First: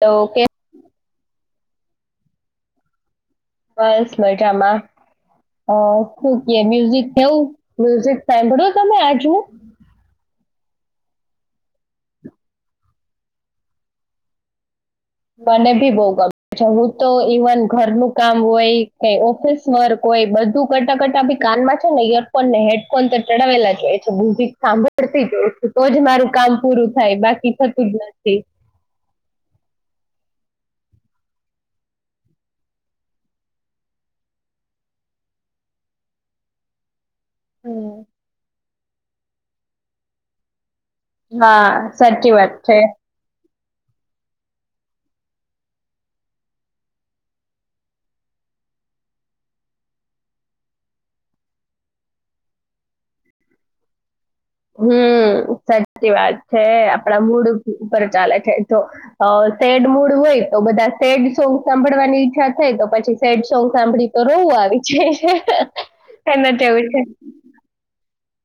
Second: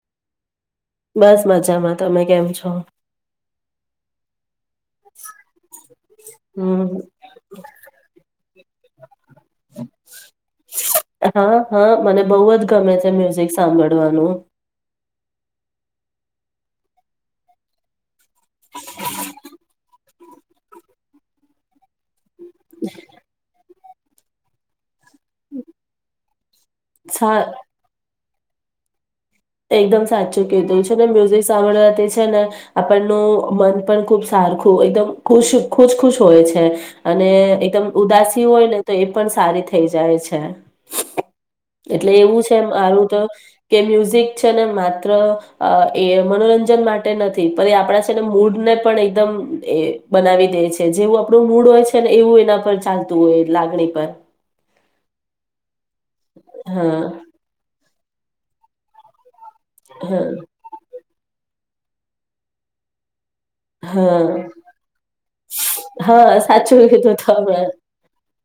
તો ઓકે. બસ મજામાં, તમે કેમ છો? બસ મજામાં અ શું કે હમ મ્યુઝિક કેવું, મ્યુઝિક સાંભળું તમે આજણુ? હા-હા મને બોઅજ ગમે છે મ્યુઝિક સાંભળવાનું. મને ભી બો ગમે છે હું તો ઈવન ઘરનું કામ હોય, કઈ ઓફિસ વર્ક કોય બધું કરતા-કરતા ભી કાનમાં છે, ને ઈયરફોન ને હેડફોન તો ચડાવેલા જ હોય છે બુમ્ઝિક સાંભળતી હોવ છું, તો જ મારું કામ પૂરું થાય સા બાકી થતું જ નથી. એક. એકદમ સાચું કીધું છે મ્યુઝિક સાંભળવાથી છે, ને આપણનું મન પણ ખુબ સારખું એકદમ ખુશ-ખુશ-ખુશ હોય છે, અને એકદમ હમ. ઉદાસી હોય ને તો અ પણ સારી થેજાય છે. હા એટલે સાચી એવું વાત છે. મારું તો કે મ્યુઝિક છે ને માત્ર અ એ મનોરંજન માટે નથી પણ એ આપળા છે, ને મૂડને પણ એકદમ એ બનાવી દે છે જેવું આપળુ મૂડ હોય છે, ને એવું એના પર ચાલતું હોય લાગણી પર. હમ્મ સા સાચી વાત છે, હા આપળા મૂડ ઉપર ચાલે છે એતો અ સેડ મૂડ હા હોય તો, બધા સેડ સો સાંભળવાની ઈચ્છા થાય તો પછી સેડ સોંગ સાંભળી તો હા રવું આવી જ હા એનાવું સાચું છે, કીધું તમે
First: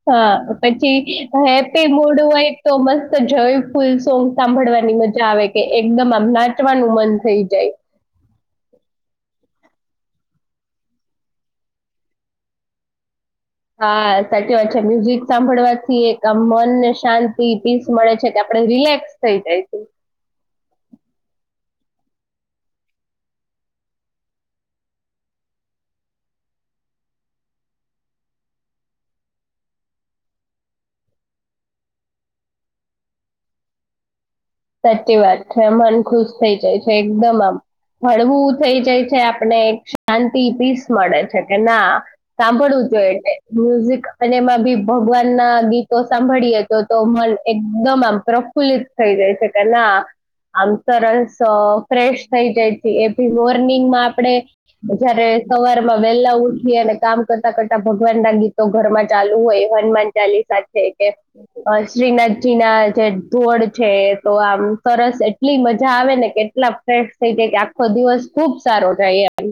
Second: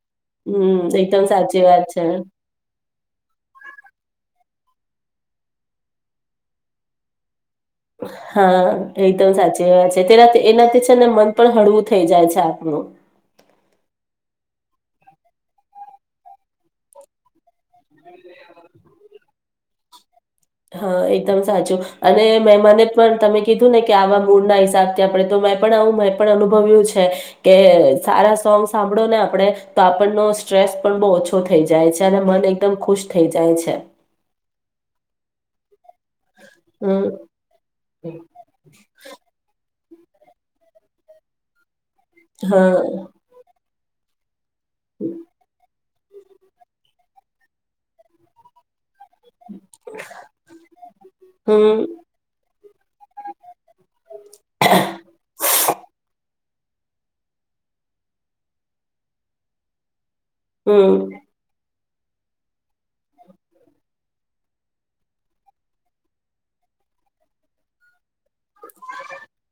હા, હમ પછી એકદમ અહ સાચી હેપી વાત છે મૂડ હોય તો મસ્ત જોય ફૂલ સોંગ સાંભળવાની મજા આવે કે એકદમ આમ નાચવાનું મન થઈ જાય. હા, એકદમ સાચી વાત છે. તેના એનાથી છે ને મન પણ હળવું થઈ જાય છે આપનું. હા, સાચી વાત છે. મ્યુઝિક સાંભળવાથી એક આમ મનને શાંતિ પીસ મળે છે કે આપડે રિલેક્સ થઇ જાય છે. હા, એકદમ સાચું અને મે મને પણ તમે કીધું ને કે આવા મૂડ ના હિસાબથી આપડે તો મે પણ આવું મે પણ અનુભવ્યું છે કે સારા સોંગ સાંભળો ને આપડે તો આપણનો સ્ટ્રેસ પણ બહુ ઓછો થઈ જાય છે અને મન એકદમ ખુશ થઈ જાય છે. સાચી વાત છે. મન ખુશ થઈ જાય છે હમ્મ. એકદમ આમ. હળવું થઇ જાય છે આપણે શાંતિ પીસ મળે છે કે ના સાંભળવું જો હા. એલે મ્યુઝિક ગા અને મન ભી ભગવાન ના બી તો સાંભળીએ તો તો મન એકદમ આમ પ્રફુલ્લિત થઈ જ કેના આમ સર રસ હમ્મ. ફ્રેશ થઈ જાય છે એ મોર્નિંગમાં આપડે, જયારે સવારમાં વેલા ઉઠ અને કામ કરતા કરતા ભગવાનના ગીતો ઘરમાં ચાલુ હોય હનુમાન ચાલીસા છે હમ્મ. કે અ શ્રીનાથજી ના જે ધોડ છે તો આમ સરસ એટલી મજા આવે ને કે એટલા ફ થઈ જાય કે આખો દિવસ ખુબ સારો થાય એમ.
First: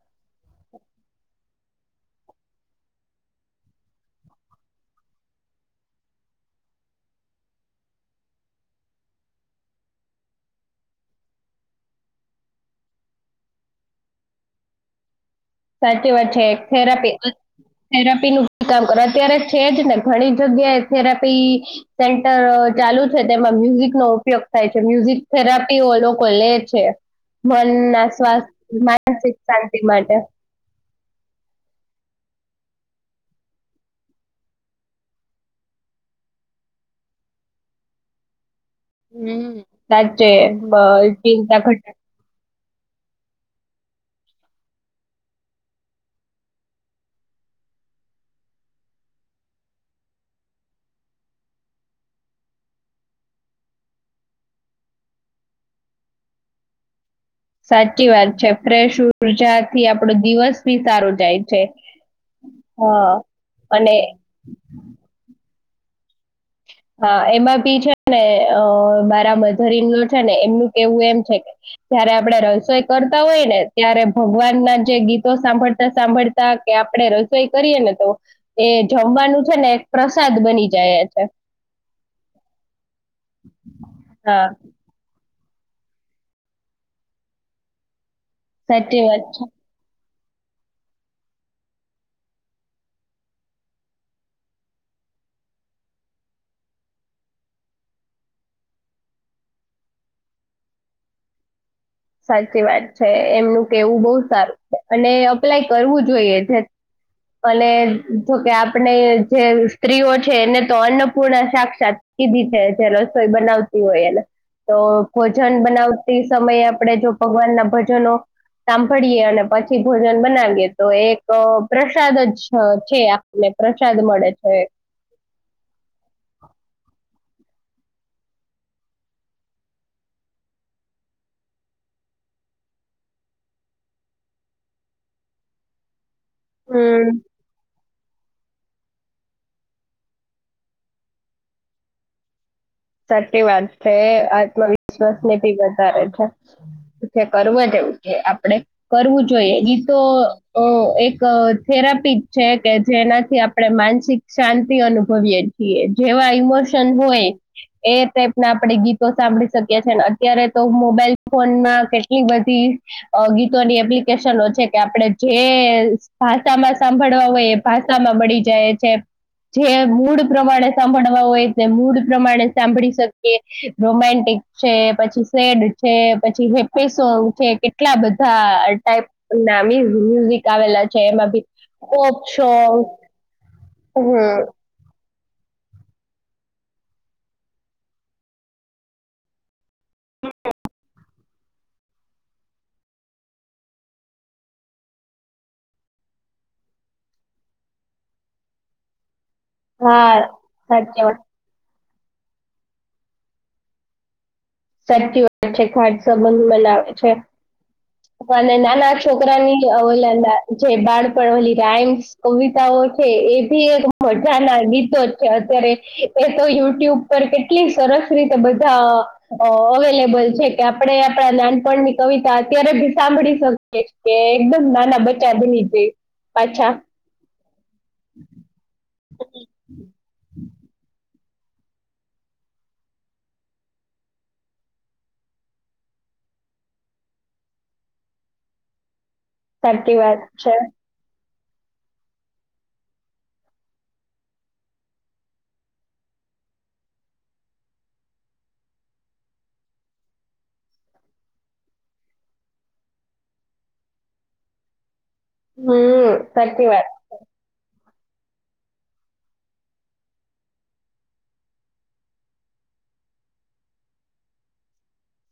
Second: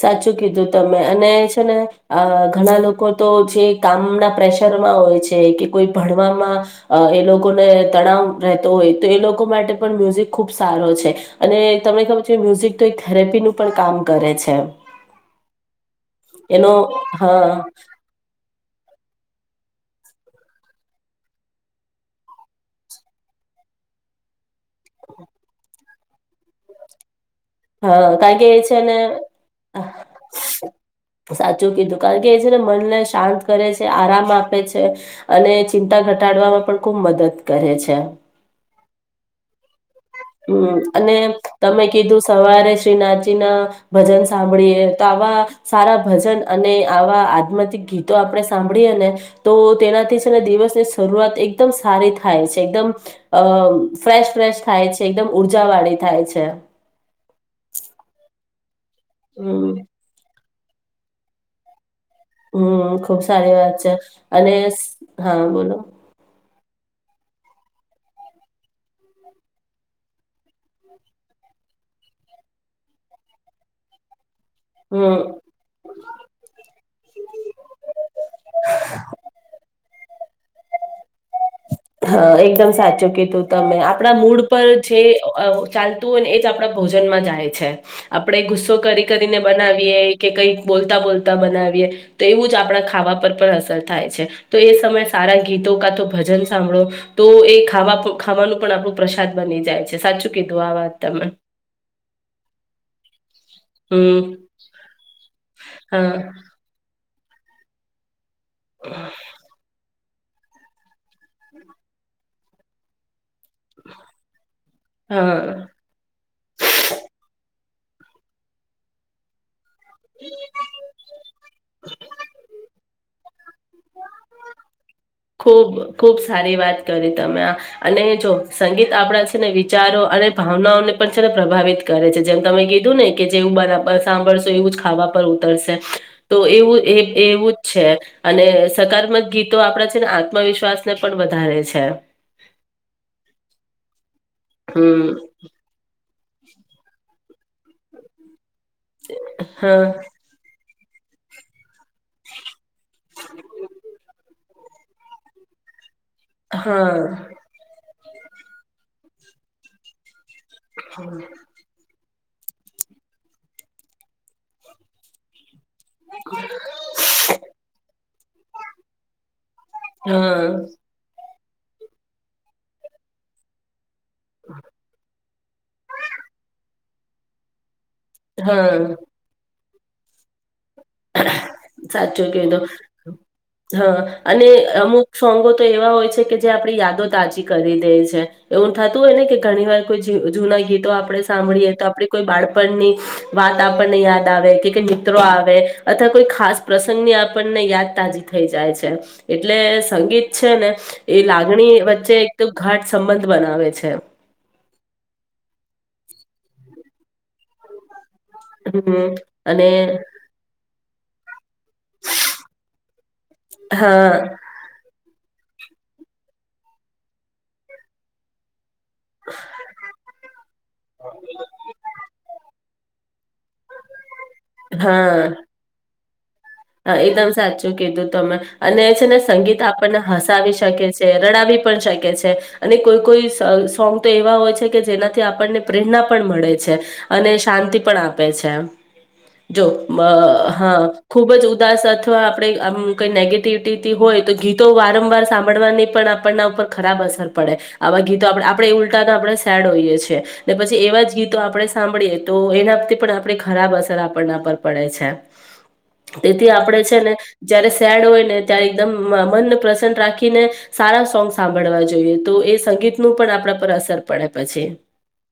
સાચું કીધું તમે અને ને અ, ઘણા લોકો તો જે કામના પ્રેશરમાં હોય છે કે કોઈ ભણવામાં એ લોકોને તણાવ રહેતો હોય તો એ લોકો માટે પણ, મ્યુઝિક ખુબ સારો છે, અને તમને ખબર છે મ્યુઝિક તો એક થેરેપીનું પણ કામ કરે છે. છે. સાચી વાત છે એનો થેરાપી હા થેરાપી નું કામ કર અત્યારે છે જ ને ઘણી જગ્યાએ થેરાપી સેન્ટર ચાલુ છે, તેમાં મ્યુઝિક નો ઉપયોગ થાય છે મ્યુઝિક થેરાપી ઓ લોકો લે છે. હા મનના કારણ કે સ્વાસ્થ એ છે ને માનસિક શાંતિ માટે. સાચું કીધું કારણ કે એ છેને મનને શાંત કરે છે આરામ આપે છે, અને ચિંતા ઘટાડવામાં પણ ખૂબ મદદ કરે છે. હમ. સાચે હમ બ- અને ચિંતા તમે ઘટ કીધું સવારે શ્રીનાથજી ના ભજન સાંભળીએ તો આવા સારા ભજન અને આવા આધમાથી ગીતો આપણે સાંભળીએ ને, તો તેનાથી છે ને દિવસની શરૂઆત એકદમ સારી થાય છે, એકદમ અ ફ્રેશ ફ્રેશ થાય છે. એકદમ ઉર્જા વાળી થાય છે. સાચી વાત છે. હમ ફેશર્જાથી આપડો દિવસ ફી સારું જાય છે. હમ હા ખુબ સારી વાત છે, અને અને હા બોલો. [inaudible] હા એમાં બી છે ને અ મારા મધર ઈન લો છે ને એમનું કેવું એમ છે કે, જયારે આપડે રસોઈ કરતા હોય ને ત્યારે ભગવાન ના જે હમ ગીતો સાંભળતા સાંભળતા કે આપડે રસોઈ કરીયે ને તો, એ જમવાનું છે ને પ્રસાદ બની જાય છે. હા એકદમ સાચું કીધું તમે આપડા મૂડ હા પર જે અ ચાલતું હોય ને એ જ આપડા ભોજનમાં જાય છે. આપડે ગુસ્સો સાચી કરી વાત કરીને છે બનાવીએ કે કંઈક બોલતા બોલતા બનાવીએ તો એવું જ આપણા ખાવા પર પણ અસર થાય છે તો એ સમય સારા ગીતો કાતો ભજન સાંભળો તો એ ખાવા પ ખાવાનું પણ આપણું પ્રસાદ બની જાય છે સાચું કીધું આ વાત તમે સાચી વાત છે એમનું કેવું બહુ હમ સારું છે અને અપ્લાય કરવું હા જોઈએ જે અને. જો કે આપને જે સ્ત્રીઓ છે એને તો અન્નપૂર્ણ સાક્ષાત કીધી છે જે રસોઈ બનાવતી હોય એને તો ભોજન હા બનાવતી સમયે. ભગવાન ના ભજનો સાંભળીએ અને પછી થી ભોજન બનાવીએ તો એક પ્રસાદ જ છે આપને પ્રસાદ મળે છે. ખુબ ખુબ સારી વાત કરી. તમે આ અને જો સંગીત આપણા છે ને વિચારો અને ભાવનાઓને પણ છેને પ્રભાવિત કરે છે જેમ તમે કીધું ને કે જેવું બ સાંભળશો એવું જ ખાવા પર ઉતરશે. તો એવું એ હમ એવું જ છે અને સકારત્મક ગીતો આપડા આત્મવિશ્વાસ ને પણ વધારે છે. સચી વાત છે. હમ આત્મવિશ્વાસ ને ભી વધારે છે. કરવા જેવું છે આપડે કરવું જોઈએ ઈ હા તો અ એક થેરાપી છે. કે જેનાથી આપણે માનસિક શાંતિ અનુભવીએ છીએ એ. જેવા ઇમોશન હા હોય. એ ટાઈપ ના આપણેે ગીતો સાંભળી શકીએ છીએ અને અત્યારે તો મોબાઈલ ફોનમાં કે કેટલી બધી ગીતોની એપ્લિકેશનો છે કે આપડે જે ભાષામાં સાંભળવા હોય એ ભાષામાં મળી જાય છે. જે હા મૂળ હા પ્રમાણે સાંભળવા હોય. એ મૂડ પ્રમાણે સાંભળી શકીએ. રોમેન્ટિક છે પછી સેડ છે પછી હે પેસો ઉઠે કે કેટલા બધા હા. ટાઈપ નામી હમ્મ. આવેલા છે એમાં ભી કોપ સાચું કીધું છોક હા હમ્મ. અને અમુક સોંગો તો એવા હોય છે કે જે આપણી યાદો તાજી કરી દે છે એવું થતું હોય ને કે ઘણી વાર કોઈ જુ જૂના ગીતો આપણે સાંભળીએ તો આપડે કોઈ બાળપણની વાત આપણને યાદ આવે કે કઈ મિત્રો આવે. અથવા કોઈ ખાસ પ્રસંગની આપણને યાદ તાજી થઈ જાય છે. એટલે સંગીત છે ને સાચી એ વાત લાગણી વચ્ચે એક તો ઘાટ સંબંધ બનાવે છે. સાચી વાત છે ખાટ સંબંધ બનાવે છે. અને નાના હમ છોકરાની અને અલના જે બાળપણ ઓલી રાઈમ્સ કવિતાઓ છે એ બી એક હા મજા ના ગીતો જ કે અત્યારે એ તો યુટ્યુબ પર કેટલી સરસ રીતે બધા અ અવેલેબલ છે કે આપણે આપણા નાનપણની કવિતા અત્યારે સાંભળી શકએ. કે એકદમ ના ના હા બચા [unintelligible] દે. હા એકદમ સાચ ચૂ કીધું તમે અને છે ને સંગીત આપણને હસાવી શકે છે. રડાવી પણ શકે છે અને કોઈ કોઈ સોંગ તો એવા હોય છે કે જેનાથી આપણને પ્રેરણા પણ મળે છે અને શાંતિ પણ આપે છે. જો સાચી મ અ વાત છે હા. ખૂબ જ ઉદાસ અથવા આપણે આમ કઈ નેગેટિવિટી તી હોય તો ગીતો વારંવાર સાંભળવાની પણ આપણના ઉપર ખરાબ અસર પડે આવા ગીતો આપણે ઉલટાને આપણે સેડ હોઈએ છીએ ને પછી એવા જ ગીતો આપણે સાંભળીએ તો એનાથી પણ આપણે ખરાબ અસર આપણના પર પડે છે. હમ તેથી સાચી વાત આપડે છે ને જયારે સેડ હોય ને ત્યારે એકદમ મનને પ્રસન્ન રાખીને સારા સોંગ સાંભળવા જોઈએ તો એ સંગીતનું પણ આપણા પર અસર પડે પછી.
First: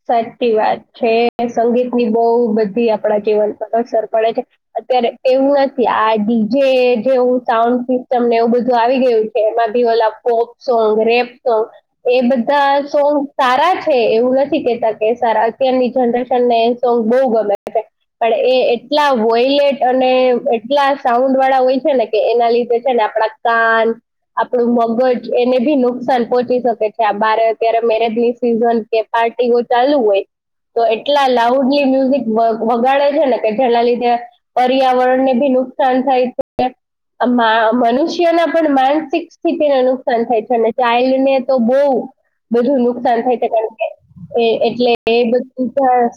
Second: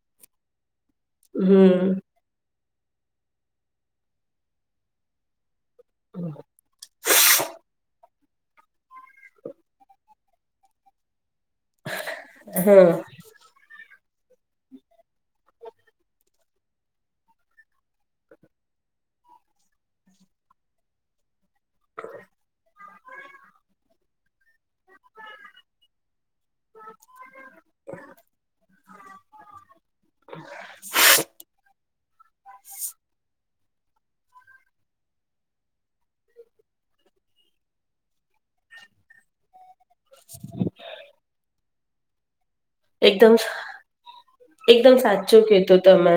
સાચી વાત છે હમ સંગીતની બહ બધી આપણા જીવન પર અસર પડે છે. અત્યારે એવું નથ કે આ ડી જેે જેવું સાઉન્ડ પ્રૂફ તમને એવું બધું આવી ગયું છે એમાં ભી ઓલા પોપ સોંગ રેપ [unintelligible] તો એ બધા હા સોંગ સારા જ થે એવું નથ નથી કેતા કે અત્યારની જનરેશન ને એ સોંગ બહુ ગમે છે પણ એ એટલા વોયલેટ અને એટલા સાઉન્ડ વાળા હોય છે ને કે એના લીધે છે ને આપણા કાન આપણું મગજ એને બી નુકસાન પોહોંચી શકે છે આ બાળક અત્યારે મેરેજની સિઝન પાર્ટી હોત ચાલુ હોય તો એટલા લાઉડલી મ્યુઝિક. વ વગાડે છે ને કે જેના લીધે પર્યાવરણ ને બી નુકસાન થાય છે મા મનુષ્યના પણ માનસિક સ્થિતિ ને નુકસાન થાય છે અને ચાઈલ્ડ ને તો બોવ બધું નુકસાન એકદમ થાય છે કારણ એ એટલે એકદમ એ સાચું બધું કીધું તા તમે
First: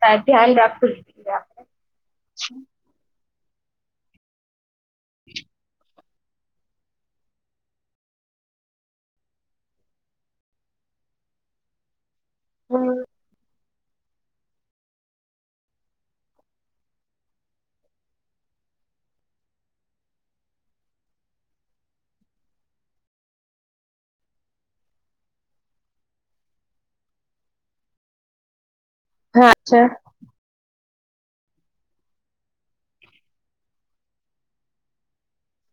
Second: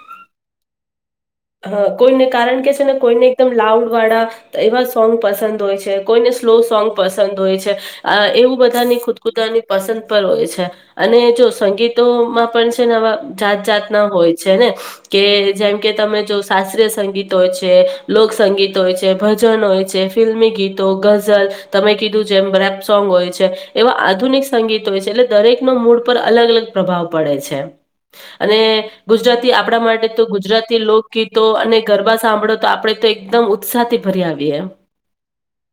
તા ધ્યાન રાખવું આપણે હા કોઈને કારણ કે છે ને કોઈને એકદમ લાઉડ વાળા એવા સોંગ પસંદ હોય છે. કોઈને સ્લો સોંગ પસંદ હોય છે અ એવું બધાની ખુદ પોતપોતાની ની પસંદ પણ હોય છે અને જો સંગીતો માં પણ છે હમ નવા જાત જાત ન હોય છે ને કે જેમ કે તમે જો શાસ્ત્રીય સંગીત હોય છે લોકસંગીત હોય છે ભજન હોય છે ફિલ્મી ગીતો ગઝલ તમે કીધું જેમ રેપ સોંગ હોય છે એવા આધુનિક સંગીત હોય છે એટલે દરેકનો મૂડ પર અલગ અલગ પ્રભાવ પડે છે અને હા ગુજરાતી છે આપણા માટે તો ગુજરાતી લો ગીતો અને ગરબા સાંભળો તો આપડે તો એકદમ ઉત્સાહથી ભરી આવીએ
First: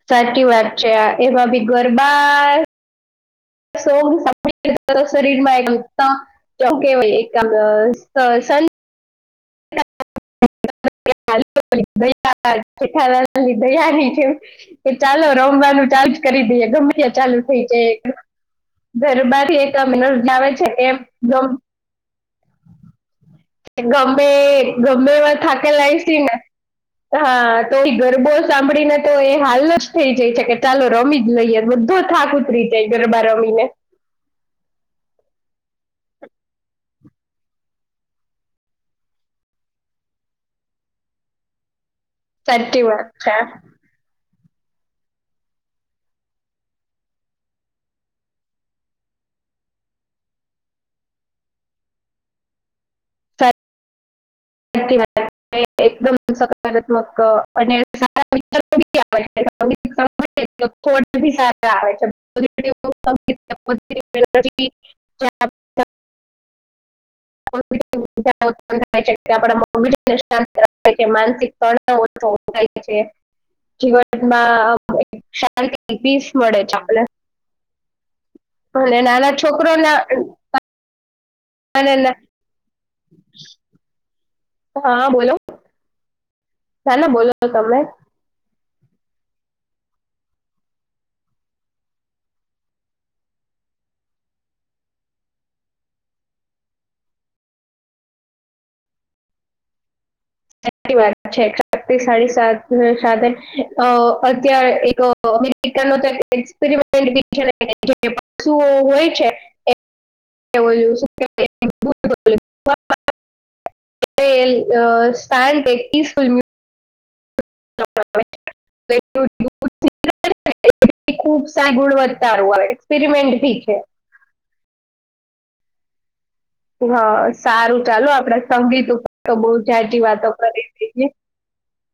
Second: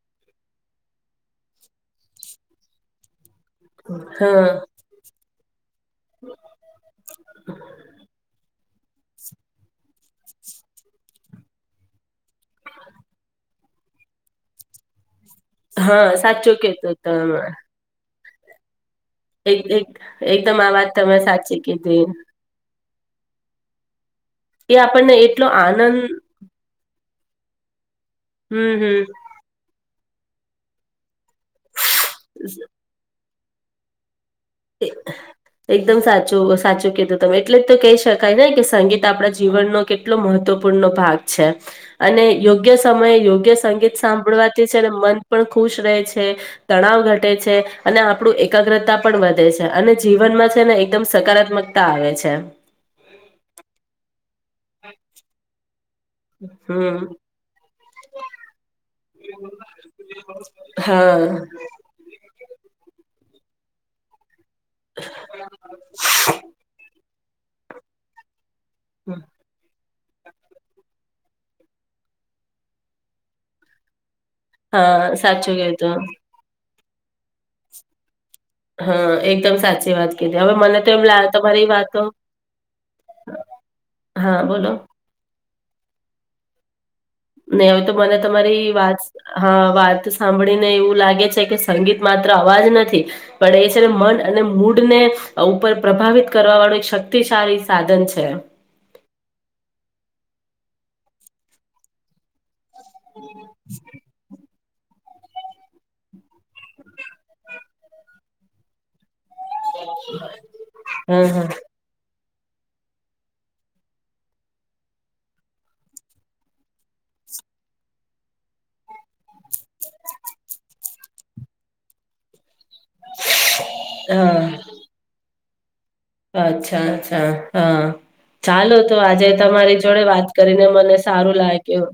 સાચી વાત છે આ એમાં બી ગરબા [unintelligible] હા શરીરમાં કે એક [unintelligible] [unintelligible] જેઠાલાલ ની દયા ની જેમ કે ચાલો રમવાનું હા ચાલુ કરી સાચું દઈએ ગમે કીધું ત્યા ચાલુ તમે થઈ જાય. ગરબાથી એક અમ એનજી આવે એકદમ છે આ વાત એમ તમે મમ સાચી કીધી ગમે એ ગમે આપણને એવા એટલો થાકેલાા આનંદ હશે ને હા તો ગરબો હમ હમ સાંભળીને તો એ હાલો થઈ જઈ છેકે ચાલો રમી લઈએ બધો થાક ઉતરી જાય ગરબા રમી- ને એ એકદમ સાચું સાચું કીધું તમે એટલે તો કહી શકાય ને કે સંગીત આપડા જીવનનો કેટલો મહત્વપૂર્ણ ન ભાગ છે. અને યોગ્ય સાચી વાત સમયે છે યોગ્ય સંગીત સાંભળવા તે છે ને મન પણ ખુશ રહે છે તણાવ ઘટે છે અને આપણું એકાગ્રતા પણ વ ધે છે અને જીવનમાં છે ને એકદમ સકારાત્મકતા આવે છે. [inaudible] એકદમ હમ સકારાત્મક અને સારા હા [unintelligible] [inaudible] [inaudible] [inaudible] [inaudible] ઉત્પન થાય છે કે [unintelligible] [inaudible] માનસિક તનાવ ઓછો થાય છે જીવન માં હા સાચું કીધું [unintelligible] મળે છે. [inaudible] અને હા નાના એકદમ સાચી છોકરોના વાત કીધી હવે મને તો એમ લાગે તમારી અને વાતો ના- હા બોલો [inaudible] નહી તમે હવે તો મને તમારી વાત હા વાત સાંભળીને એવું લાગે છે કે સંગીત માત્ર અવાજ નથી પણ એ છે મન અને મૂડ ને ઉપર પ્રભાવિત કરવા વાળું એક શક્તિશાળી સાધન છે. સાચી વાત છે શક્તિશાળી સા ધન સાથે અ અ ત્યારે એક અમેરિકા ન તો એક્સપેરમેન્ટ [inaudible] હોય છે. એ ઓલું શું હમ હમ કહેવાય [inaudible] શાંત [unintelligible] ફિલ્મી [inaudible] [inaudible] [inaudible] ખૂબ સા ગુડવતરુ આવે પિરિમેન્ટ બી છે. હમ હા અચ્છા હા અચ્છા હા સારું ચાલો આપણે ચાલો સંગીત તો ઉપર આજે બહુ તમારી જાજી જોડે વાત વાતો કરીને કરી મને દીધી સારું લાગ્યું.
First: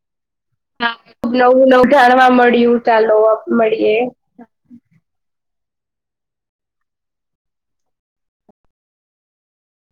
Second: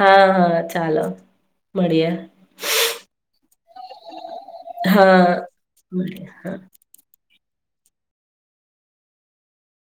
હા હા ખુબ નવું નવું મળીએ જાણવા મળ્યું ચાલો મળીએ હા